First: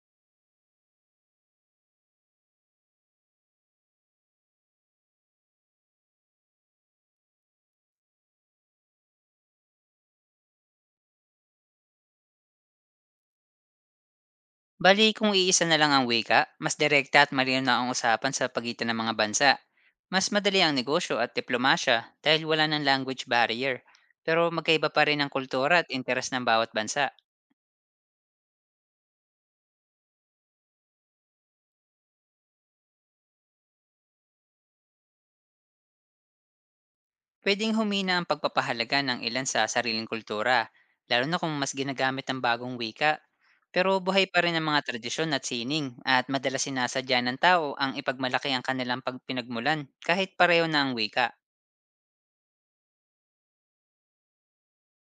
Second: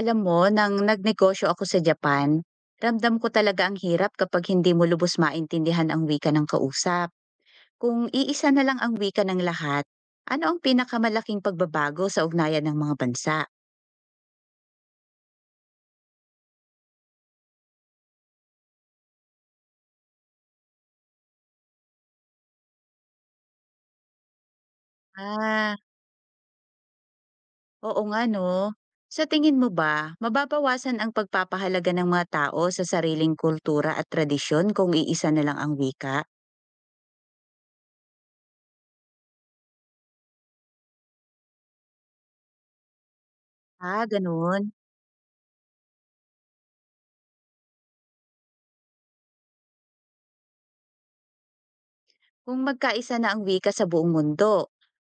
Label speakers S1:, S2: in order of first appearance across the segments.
S1: Alam mo, nang nagnegosyo ako sa Japan, ramdam ko talaga ang hirap kapag hindi mo lubos maintindihan ang wika ng kausap. Kung iisa na lang ang wika ng lahat, ano ang pinakamalaking pagbabago sa ugnayan ng mga bansa?
S2: Bali kung iisa na lang ang wika, mas direkta at malinaw na ang usapan sa pagitan ng mga bansa. Mas madali ang negosyo at diplomasya dahil wala ng language barrier. Pero magkaiba pa rin ang kultura
S1: Ah,
S2: at interes ng bawat bansa.
S1: oo nga no. Sa tingin mo ba, mababawasan ang pagpapahalaga ng mga tao sa sariling kultura at tradisyon kung iisa na lang ang wika?
S2: Pwedeng humina ang pagpapahalaga ng ilan sa sariling kultura, lalo na kung mas ginagamit ang bagong wika. Pero
S1: Ah,
S2: buhay pa rin
S1: ganun.
S2: ang mga tradisyon at sining, at madalas sinasadya ng tao ang ipagmalaki ang kanilang pagpinagmulan kahit pareho na ang wika.
S1: Kung magkaisa na ang wika sa buong mundo,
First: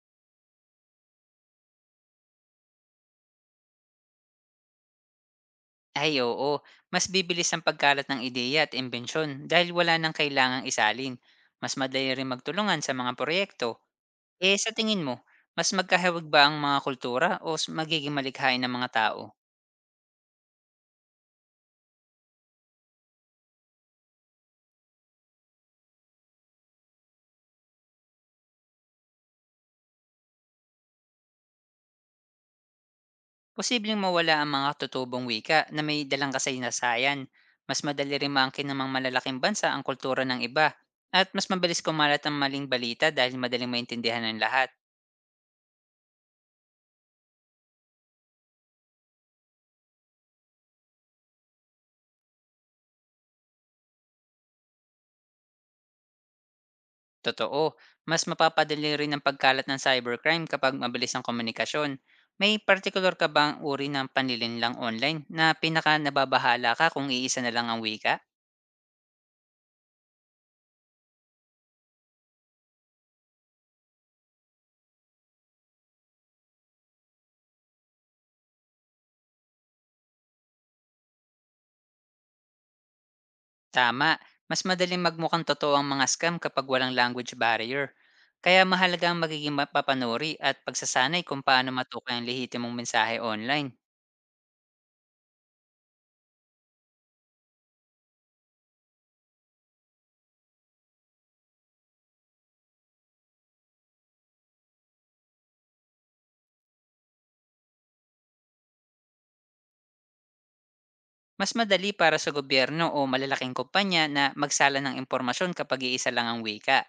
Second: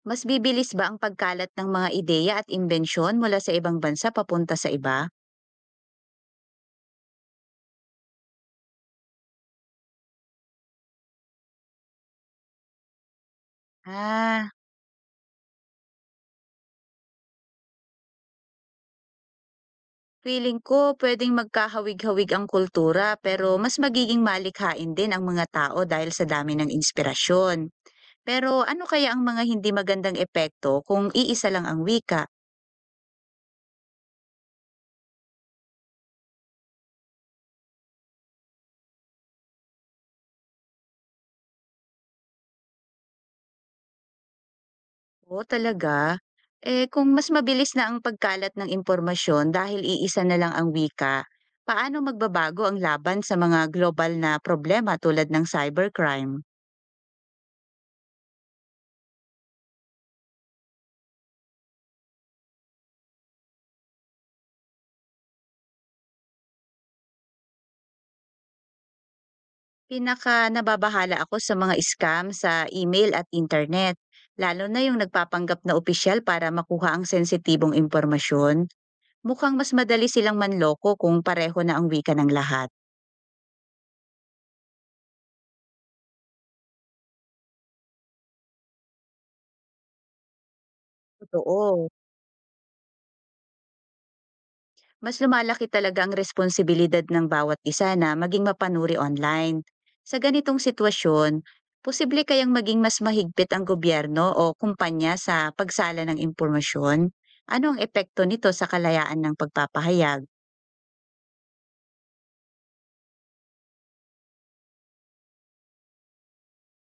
S1: mas bibilis ba ang pagkalat ng mga ideya at imbensyon mula sa ibang bansa papunta sa iba?
S2: Ay oo, mas bibilis ang pagkalat ng ideya at imbensyon dahil wala nang kailangang isalin. Mas madali rin magtulungan sa mga proyekto.
S1: Ah,
S2: Eh sa tingin mo, mas magkahawig ba ang mga kultura o magiging malikhain ng mga tao?
S1: Feeling ko pwedeng magkahawig-hawig ang kultura pero mas magiging malikhain din ang mga tao dahil sa dami ng inspirasyon. Pero ano kaya ang mga hindi magandang epekto kung iisa lang ang wika?
S2: Posibleng mawala ang mga tutubong wika na may dalang kasaysayan. Mas madali rin maangkin ng mga malalaking bansa ang kultura ng iba. At mas mabilis kumalat ang maling balita dahil madaling maintindihan ng lahat.
S1: Oo talaga? Eh, kung mas mabilis na ang pagkalat ng impormasyon dahil iisa na lang ang wika, paano magbabago ang laban sa mga global na problema tulad ng cybercrime?
S2: Totoo, mas mapapadali rin ang pagkalat ng cybercrime kapag mabilis ang komunikasyon. May particular ka bang uri ng panlilinlang online na pinaka nababahala ka kung iisa na lang ang wika?
S1: Pinaka nababahala ako sa mga scam sa email at internet, lalo na yung nagpapanggap na opisyal para makuha ang sensitibong impormasyon. Mukhang mas madali silang manloko kung pareho na ang wika ng lahat.
S2: Tama, mas madaling magmukhang totoo ang mga scam kapag walang language barrier. Kaya mahalaga ang magiging mapapanuri at pagsasanay kung paano
S1: Totoo.
S2: matukoy ang lehitimong mensahe online.
S1: Mas lumalaki talaga ang responsibilidad ng bawat isa na maging mapanuri online. Sa ganitong sitwasyon, posible kayang maging mas mahigpit ang gobyerno o kumpanya sa pagsala ng impormasyon? Ano ang epekto nito sa kalayaan ng pagpapahayag?
S2: Mas madali para sa gobyerno o malalaking kumpanya na magsala ng impormasyon kapag iisa lang ang wika.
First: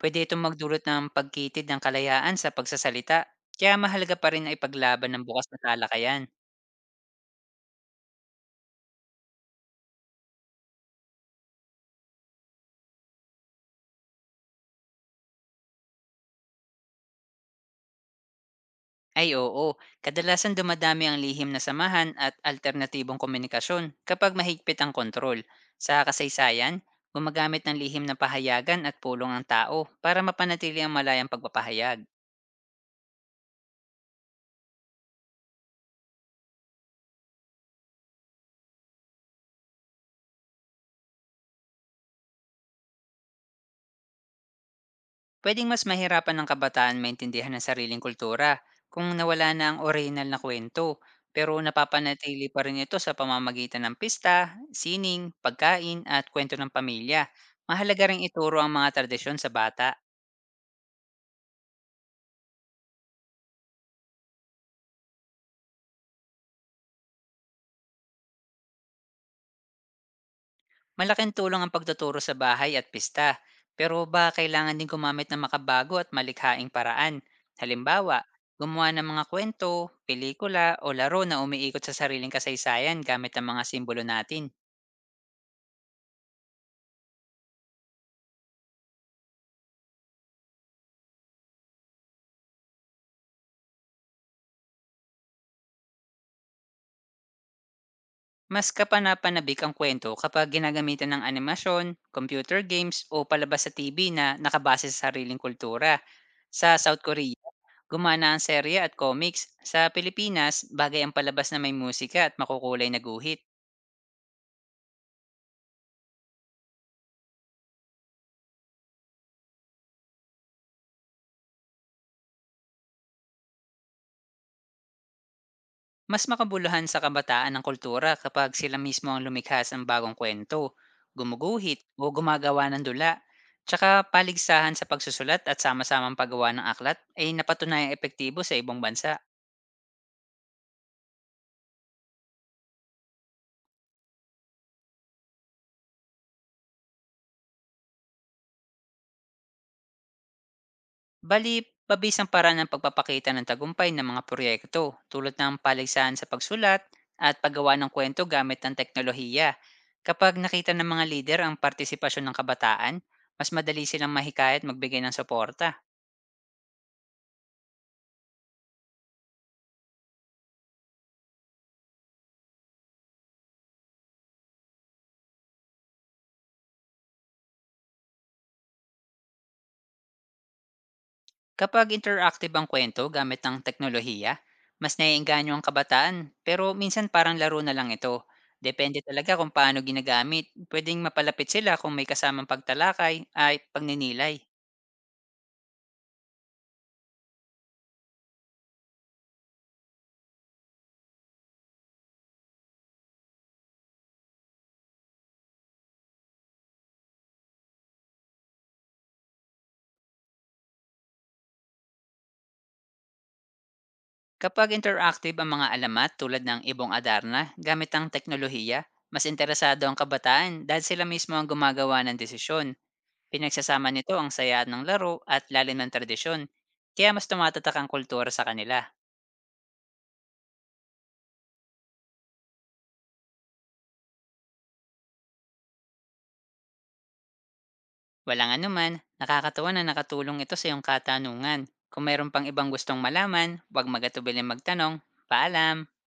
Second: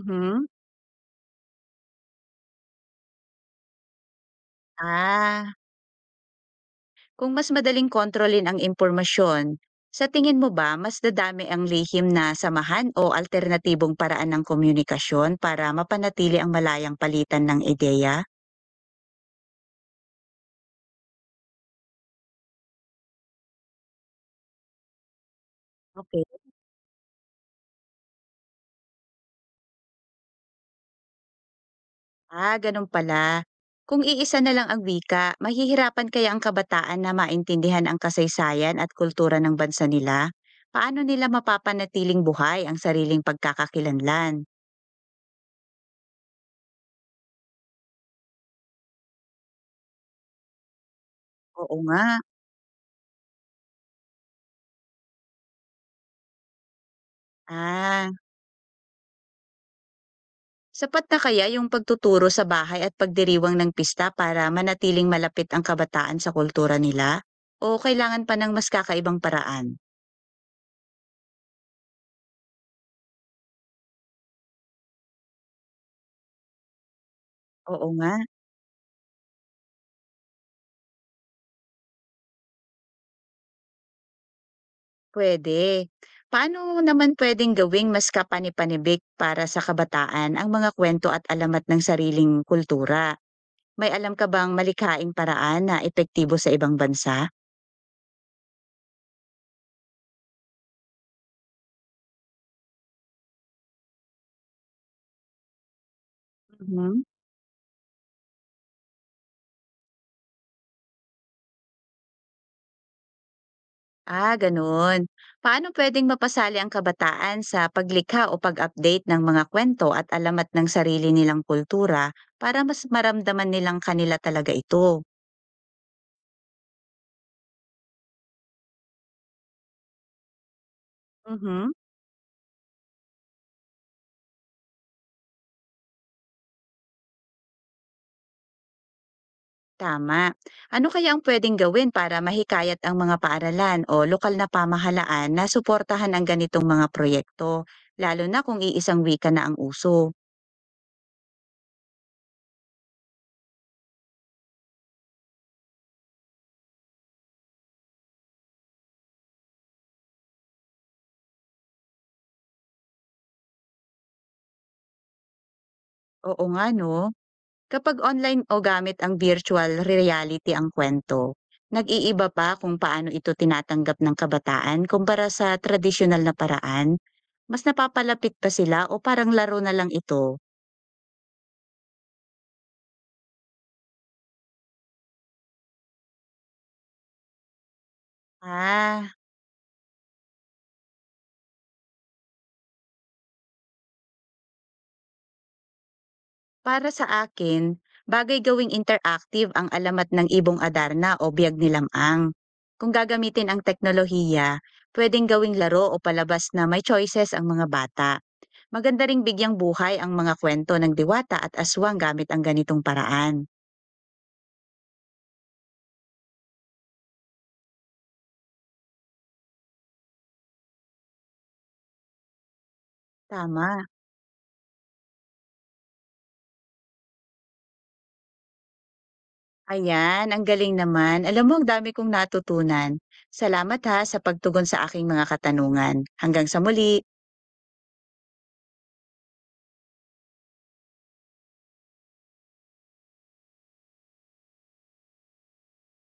S2: Pwede itong magdulot ng pagkitid ng kalayaan sa pagsasalita, kaya mahalaga pa rin na ipaglaban ng bukas
S1: Ah,
S2: na talakayan.
S1: kung mas madaling kontrolin ang impormasyon, sa tingin mo ba mas dadami ang lihim na samahan o alternatibong paraan ng komunikasyon para mapanatili ang malayang palitan ng ideya?
S2: Ay oo, kadalasan dumadami ang lihim na samahan at alternatibong komunikasyon kapag mahigpit ang kontrol. Sa
S1: Okay.
S2: kasaysayan, gumagamit ng lihim na pahayagan at pulong ang tao para mapanatili ang malayang pagpapahayag.
S1: Ah, ganun pala. Kung iisa na lang ang wika, mahihirapan kaya ang kabataan na maintindihan ang kasaysayan at kultura ng bansa nila? Paano nila mapapanatiling buhay ang sariling pagkakakilanlan?
S2: Puwedeng mas mahirapan ng kabataan maintindihan ang sariling kultura kung nawala na ang orihinal na kuwento, pero
S1: Oo nga.
S2: napapanatili pa rin ito sa pamamagitan ng pista, sining, pagkain at kwento ng pamilya. Mahalaga
S1: Ah,
S2: ring ituro ang mga tradisyon sa bata.
S1: sapat na kaya yung pagtuturo sa bahay at pagdiriwang ng pista para manatiling malapit ang kabataan sa kultura nila? O kailangan pa ng mas kakaibang paraan?
S2: Malaking tulong ang pagtuturo sa bahay at pista, pero ba kailangan din gumamit ng makabago at malikhaing paraan?
S1: Oo nga.
S2: Halimbawa, gumawa ng mga kwento, pelikula o laro na umiikot sa sariling kasaysayan gamit ang mga simbolo natin.
S1: Pwede. Paano naman puwedeng gawing mas kapani-panibik para sa kabataan ang mga kwento at alamat ng sariling kultura? May alam ka bang malikhaing paraan na epektibo sa ibang bansa?
S2: Mas kapanapanabik ang kwento kapag ginagamitan ng animasyon, computer games o palabas sa TV na nakabase sa sariling kultura. Sa South
S1: Mhm.
S2: Korea, gumana ang serye at comics. Sa Pilipinas, bagay ang palabas na may musika at makukulay na guhit.
S1: Ah, gano'n. Paano puwedeng mapasali ang kabataan sa paglikha o pag-update ng mga kwento at alamat ng sarili nilang kultura para mas maramdaman nilang kanila talaga ito?
S2: Mas makabuluhan sa kabataan ang kultura kapag sila mismo ang lumikha ng bagong kwento,
S1: Mhm.
S2: gumuguhit o gumagawa ng dula. Tsaka paligsahan sa pagsusulat at sama-samang paggawa ng aklat ay napatunayang epektibo sa ibang bansa.
S1: Tama. Ano kaya ang pwedeng gawin para mahikayat ang mga paaralan o lokal na pamahalaan na suportahan ang ganitong mga proyekto, lalo na kung iisang wika na ang uso?
S2: Bali, mabis ang paraan ng pagpapakita ng tagumpay ng mga proyekto tulad ng paligsahan sa pagsulat at paggawa ng kwento gamit ang teknolohiya. Kapag nakita ng mga lider ang partisipasyon ng kabataan, mas madali silang mahikayat magbigay ng suporta.
S1: Oo nga no, kapag online o gamit ang virtual reality ang kwento, nag-iiba pa kung paano ito tinatanggap ng kabataan kumpara sa tradisyonal na paraan? Mas napapalapit pa sila o parang laro na lang ito?
S2: Kapag interactive ang kwento gamit ng teknolohiya, mas naiengganyo ang kabataan, pero minsan parang laro na lang ito. Depende
S1: Ah.
S2: talaga kung paano ginagamit. Pwedeng mapalapit sila kung may kasamang pagtalakay ay pagninilay.
S1: Para sa akin, bagay gawing interactive ang alamat ng ibong Adarna o biyag ni Lamang. Kung gagamitin ang teknolohiya, pwedeng gawing laro o palabas na may choices ang mga bata. Maganda ring bigyang buhay ang mga kwento ng diwata at aswang gamit ang ganitong paraan.
S2: Kapag interactive ang mga alamat tulad ng Ibong Adarna gamit ang teknolohiya, mas interesado ang kabataan dahil sila mismo ang gumagawa ng desisyon.
S1: Tama.
S2: Pinagsasama nito ang saya ng laro at lalim ng tradisyon, kaya mas tumatatak ang kultura sa kanila.
S1: Ayan, ang galing naman. Alam mo, ang dami kong natutunan. Salamat ha sa pagtugon sa aking mga katanungan. Hanggang sa muli.
S2: Walang anuman, nakakatuwa na nakatulong ito sa iyong katanungan. Kung mayroon pang ibang gustong malaman, huwag magatubiling magtanong. Paalam!